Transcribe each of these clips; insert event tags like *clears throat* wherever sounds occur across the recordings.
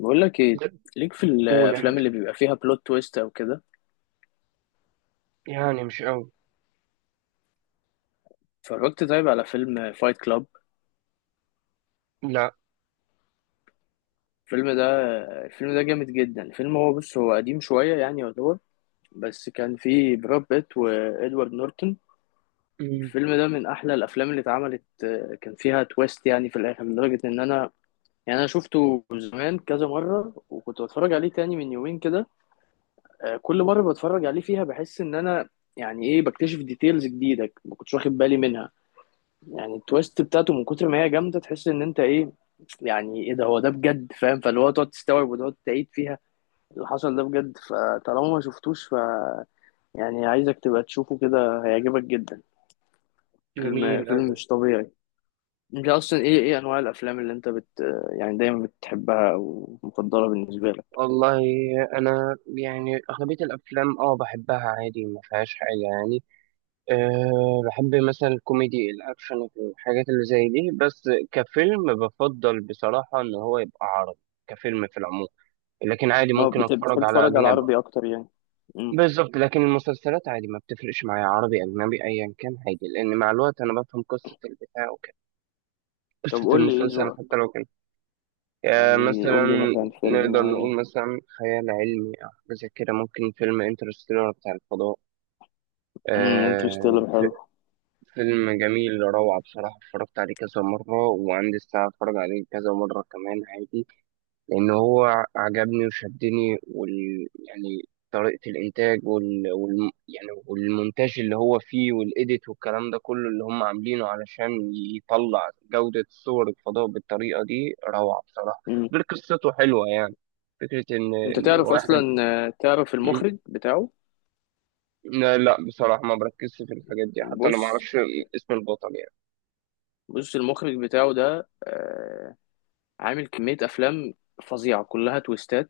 بقول لك ايه، لا، ليك في قول يا الافلام اللي حبيبي. بيبقى فيها بلوت تويست او كده. يعني مش قوي. اتفرجت طيب على فيلم فايت كلاب؟ لا. الفيلم ده، الفيلم ده جامد جدا. الفيلم هو، بص هو قديم شويه يعتبر، بس كان فيه براد بيت وادوارد نورتون. مم. الفيلم ده من احلى الافلام اللي اتعملت. كان فيها تويست يعني في الاخر لدرجه ان انا، يعني انا شفته زمان كذا مره وكنت بتفرج عليه تاني من يومين كده. كل مره بتفرج عليه فيها بحس ان انا، يعني ايه، بكتشف ديتيلز جديده ما كنتش واخد بالي منها. يعني التويست بتاعته من كتر ما هي جامده تحس ان انت ايه، يعني ايه ده، هو ده بجد فاهم، فاللي هو تقعد تستوعب وتقعد تعيد فيها اللي حصل ده بجد. فطالما ما شفتوش ف يعني عايزك تبقى تشوفه، كده هيعجبك جدا. جميل فيلم، فيلم قوي. مش طبيعي. انت اصلا ايه، ايه انواع الافلام اللي انت بت يعني دايما بتحبها او مفضله بالنسبه لك؟ والله انا يعني اغلبيه الافلام اه بحبها عادي، ما فيهاش حاجه يعني. أه، بحب مثلا الكوميدي الاكشن، الحاجات اللي زي دي. بس كفيلم بفضل بصراحه ان هو يبقى عربي، كفيلم في العموم، لكن عادي اه ممكن اتفرج بتحب على تتفرج على اجنبي. العربي اكتر يعني؟ امم بالظبط، لكن المسلسلات عادي ما بتفرقش معايا عربي اجنبي ايا كان عادي، لان مع الوقت انا بفهم قصه البتاع وكده، طب قصه قول لي ايه المسلسل حتى ذوقك؟ لو كان يعني مثلا. قول لي مثلا فيلم نقدر معين. نقول مثلا خيال علمي أو حاجة زي كده، ممكن فيلم انترستيلر بتاع الفضاء. آه، انترستيلر ف- حلو. فيلم جميل، روعة بصراحة. اتفرجت عليه كذا مرة وعندي الساعة اتفرج عليه كذا مرة كمان عادي، لأن هو عجبني وشدني، وال يعني طريقة الإنتاج يعني والمونتاج اللي هو فيه والإيديت والكلام ده كله اللي هم عاملينه علشان يطلع جودة صور الفضاء بالطريقة دي، روعة بصراحة. غير قصته حلوة يعني، فكرة إن انت إن تعرف واحد. اصلا، تعرف مم. المخرج بتاعه؟ لا، بصراحة ما بركزش في الحاجات دي، حتى أنا ما بص، أعرفش اسم البطل يعني. بص المخرج بتاعه ده عامل كمية افلام فظيعة كلها تويستات.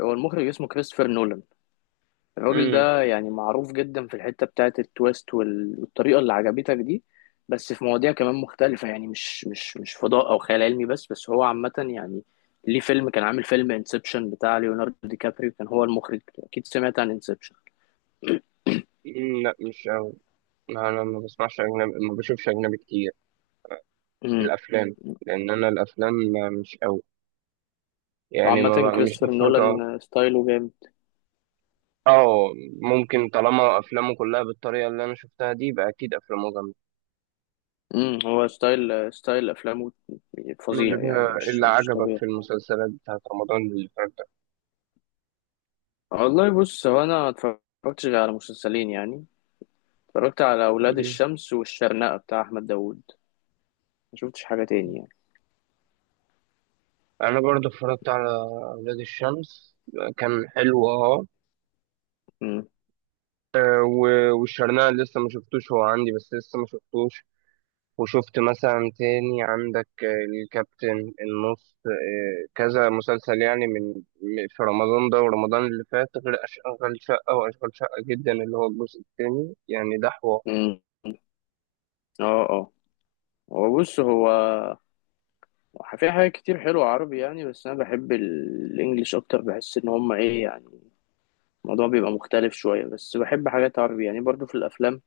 هو المخرج اسمه كريستوفر نولان. الراجل مم. ده يعني معروف جدا في الحتة بتاعة التويست والطريقة اللي عجبتك دي. بس في مواضيع كمان مختلفة يعني مش فضاء او خيال علمي بس، هو عامة يعني ليه فيلم كان عامل فيلم انسبشن بتاع ليوناردو دي كابريو، كان هو المخرج. اكيد سمعت عن انسبشن. مم، لا مش أوي. لا، أنا ما بسمعش أجنبي، ما بشوفش أجنبي كتير في امم الافلام، لان انا الافلام مش قوي يعني، ما وعامة ب- مش كريستوفر بتفرج نولان أوي. ستايله جامد. اه، ممكن. طالما افلامه كلها بالطريقه اللي انا شفتها دي، يبقى اكيد افلامه جامده. هو ستايل، ستايل افلامه فظيع يعني مش اللي مش عجبك طبيعي. في المسلسلات بتاعت رمضان اللي فات ده؟ والله بص، هو انا ما اتفرجتش غير على مسلسلين يعني. اتفرجت على اولاد الشمس والشرنقة بتاع احمد داوود، ما شفتش حاجة تاني يعني. انا برضه اتفرجت على اولاد الشمس، كان حلو اه. امم والشرنقة لسه ما شفتوش، هو عندي بس لسه ما شفتوش. وشفت مثلا تاني عندك الكابتن النص، كذا مسلسل يعني من في رمضان ده ورمضان اللي فات، غير أشغال شقة وأشغال شقة جدا اللي هو الجزء التاني يعني، ده حوار. امم اه اه. هو بص، هو في حاجات كتير حلوة عربي يعني، بس انا بحب الانجليش اكتر. بحس ان هما ايه يعني، الموضوع بيبقى مختلف شوية. بس بحب حاجات عربي يعني برضو في الافلام.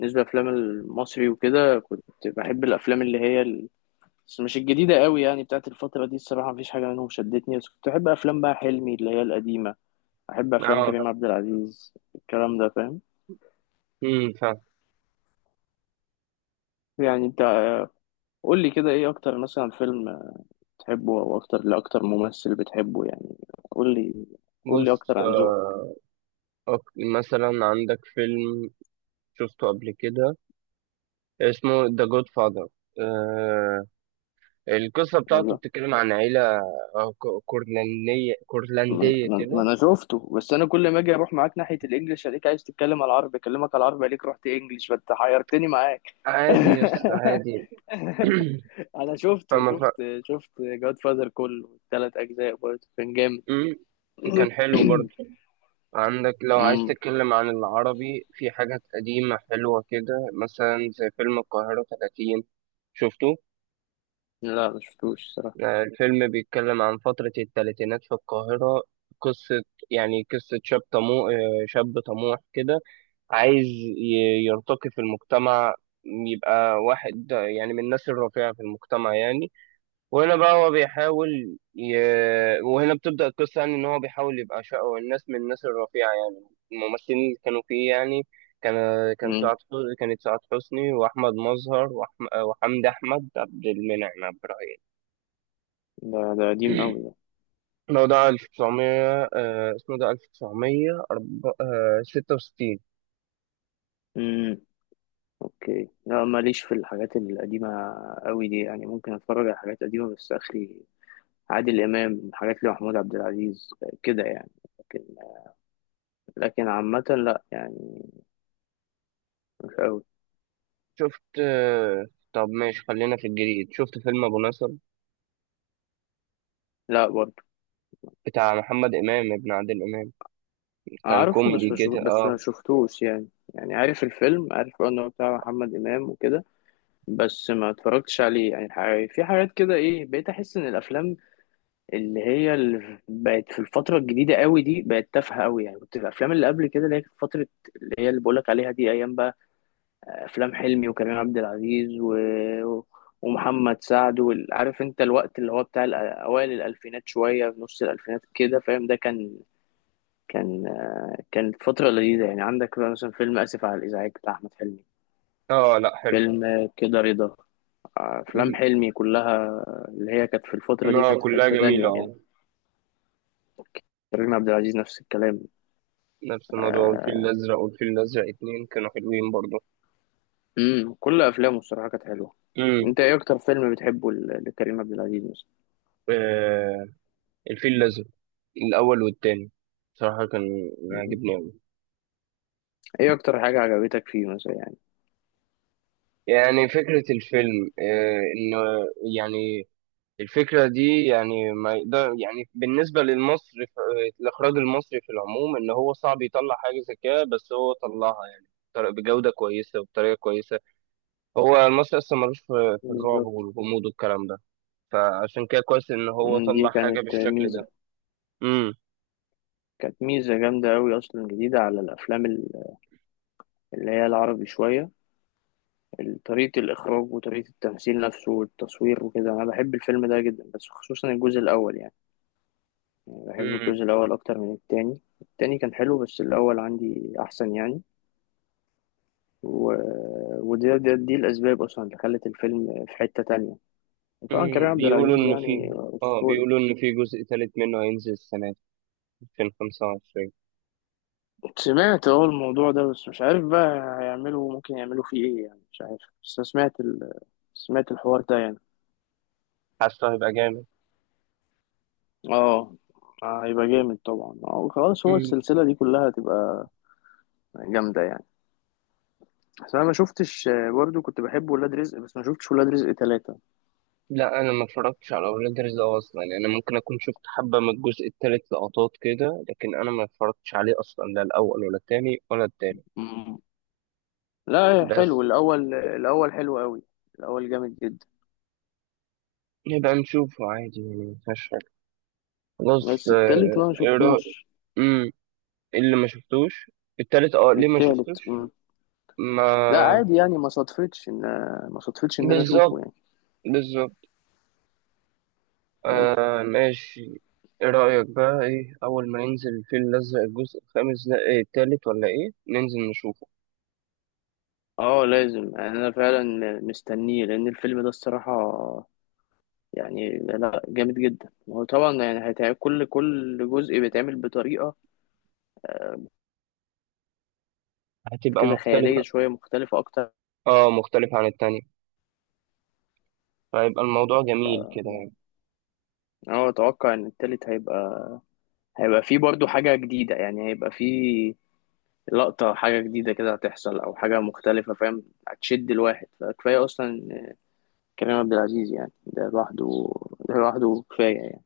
بالنسبة للافلام المصري وكده كنت بحب الافلام اللي هي، بس مش الجديدة قوي يعني بتاعت الفترة دي. الصراحة مفيش حاجة منهم شدتني، بس كنت أحب أفلام بقى حلمي اللي هي القديمة. أحب أفلام اه. كريم عبد العزيز، الكلام ده فاهم؟ امم، فاهم. يعني أنت، قول لي كده إيه أكتر مثلا فيلم بتحبه، أو أكتر ممثل بتحبه يعني. قول لي، قول لي بص، أكتر عن ذوقك. أك- مثلا عندك فيلم شفته قبل كده اسمه ذا جود فاذر. آه، القصة بتاعته والله. بتتكلم عن عيلة كورلندية، ما كورلندية ما- ما كده. أنا شفته، بس أنا كل ما أجي أروح معاك ناحية الإنجليش ألاقيك عايز تتكلم على العربي، أكلمك على العربي ألاقيك رحت إنجليش، فأنت حيرتني معاك. عادي، يس *laughs* عادي. *clears throat* انا شفته، فما. شفت جاد فاذر كله، التلات اجزاء برضه كان جامد. امم. كان *coughs* حلو برضه. عندك لو *clears throat* عايز مم. تتكلم عن العربي، في حاجات قديمة حلوة كده مثلا زي فيلم القاهرة 30. شفته؟ لا ما شفتوش الصراحه. آه، الفيلم بيتكلم عن فترة الثلاثينات في القاهرة. قصة، يعني قصة شاب طموح، شاب طموح كده، عايز يرتقي في المجتمع، يبقى واحد يعني من الناس الرفيعة في المجتمع يعني. وهنا بقى هو وهنا بتبدأ القصة يعني، إن هو بيحاول يبقى شقه الناس من الناس الرفيعة يعني. الممثلين اللي كانوا فيه يعني، كان كان مم. سعاد حسني، كانت سعاد حسني وأحمد مظهر وحمدي أحمد، عبد المنعم عبد الرحيم. ده، ده قديم قوي *clears throat* ده. الموضوع 1900، اسمه ده 1966. مم. اوكي لا، ماليش في الحاجات القديمه قوي دي يعني. ممكن اتفرج على حاجات قديمه بس اخري، عادل امام، حاجات لمحمود عبد العزيز، كده يعني. لكن، لكن عامه لا يعني، مش قوي. شفت آه، طب ماشي، خلينا في الجديد. شفت فيلم أبو نصر لا برضه. بتاع محمد إمام ابن عادل إمام؟ كان اعرفه بس كوميدي مش كده بس ما اه. شفتوش يعني. يعني عارف الفيلم، عارف انه بتاع محمد امام وكده، بس ما اتفرجتش عليه يعني. في حاجات كده ايه، بقيت احس ان الافلام اللي هي اللي بقت في الفتره الجديده قوي دي بقت تافهه قوي يعني. كنت الافلام اللي قبل كده اللي هي كانت فتره، اللي هي اللي بقولك عليها دي، ايام بقى افلام حلمي وكريم عبد العزيز و ومحمد سعد عارف انت الوقت اللي هو بتاع اوائل الالفينات شويه في نص الالفينات كده، فاهم؟ ده كان، كان كانت فتره لذيذه يعني. عندك بقى مثلا فيلم اسف على الازعاج بتاع احمد حلمي، اه، لا حلو. فيلم كده رضا. افلام حلمي كلها اللي هي كانت في الفتره دي لا، كانت في كلها حته تانية جميلة يعني. اه. كريم عبد العزيز نفس الكلام. نفس الموضوع. والفيل الأزرق والفيل الأزرق اتنين كانوا حلوين برضه. كل افلامه الصراحه كانت حلوه. امم. انت ايه اكتر فيلم بتحبه لكريم عبد العزيز مثلا؟ آه، الفيل الأزرق الأول والتاني بصراحة كان مم. عاجبني أوي. ايه اكتر حاجه عجبتك فيه مثلا يعني؟ يعني فكرة الفيلم آه إن يعني، الفكرة دي يعني ما يقدر يعني بالنسبة للمصري، الإخراج المصري في العموم، إن هو صعب يطلع حاجة زي كده، بس هو طلعها يعني بجودة كويسة وبطريقة كويسة. هو المصري أصلا ملوش في الرعب بالظبط. والغموض والكلام ده، فعشان كده كويس ان هو مم، دي طلع حاجة كانت بالشكل ميزه، ده. امم. كانت ميزه جامده قوي اصلا، جديده على الافلام اللي هي العربي شويه. طريقه الاخراج وطريقه التمثيل نفسه والتصوير وكده، انا بحب الفيلم ده جدا بس خصوصا الجزء الاول يعني. بحب امم. الجزء الأول أكتر من التاني، التاني كان حلو بس الأول عندي أحسن يعني. و ودي، دي الأسباب أصلا اللي خلت الفيلم في حتة تانية. وطبعا كريم امم، عبد بيقولوا العزيز ان يعني في، اه أسطوري. بيقولوا ان في جزء تالت منه هينزل السنة دي، 2025. سمعت أهو الموضوع ده، بس مش عارف بقى هيعملوا، ممكن يعملوا فيه إيه يعني، مش عارف، بس أنا سمعت ال سمعت الحوار ده يعني. حاسه هيبقى جامد. اه، هيبقى جامد طبعا. اه خلاص، هو امم. السلسلة دي كلها هتبقى جامدة يعني. بس أنا ما شفتش. برضو كنت بحب ولاد رزق، بس ما شفتش ولاد رزق ثلاثة. لا، انا ما اتفرجتش على اولاد رزق اصلا يعني. انا ممكن اكون شفت حبة من الجزء التالت لقطات كده، لكن انا ما اتفرجتش عليه اصلا، لا الاول ولا التاني ولا التالت. لا حلو بس الاول، الاول حلو قوي، الاول جامد جدا. نبقى نشوفه عادي يعني، مفيهاش حاجة. خلاص بس التالت آه، بقى ما ايه رأيك؟ شفتوش. امم. اللي ما شفتوش التالت اه، ليه ما التالت شفتوش؟ مم. لا ما، عادي يعني، ما صدفتش ان، ما صدفتش ان انا اشوفه بالظبط. يعني بالظبط. بس. آه، ماشي. ايه رأيك بقى، ايه اول ما ينزل الفيل الازرق الجزء الخامس ده، ايه التالت ولا ايه، ننزل نشوفه؟ اه لازم يعني انا فعلا مستنيه، لان الفيلم ده الصراحه يعني لا، جامد جدا. هو طبعا يعني هيتعمل، كل جزء بيتعمل بطريقه هتبقى كده خياليه مختلفة. شويه مختلفه اكتر. اه، مختلفة عن التانية، فهيبقى الموضوع جميل كده يعني. اه اتوقع ان التالت هيبقى، هيبقى فيه برضو حاجه جديده يعني، هيبقى فيه لقطة، حاجة جديدة كده هتحصل أو حاجة مختلفة، فاهم؟ هتشد الواحد. فكفاية أصلا كريم عبد العزيز يعني، ده لوحده، ده لوحده كفاية يعني.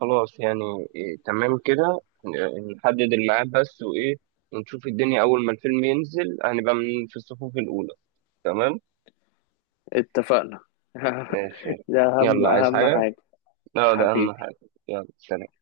خلاص يعني. إيه تمام كده، نحدد الميعاد بس، وايه ونشوف الدنيا. اول ما الفيلم ينزل هنبقى من في الصفوف الاولى. تمام. اتفقنا. *laughs* ماشي. ده أهم، يلا، عايز أهم حاجة؟ حاجة. لا، ده اهم حبيبي. حاجة. يلا، سلام.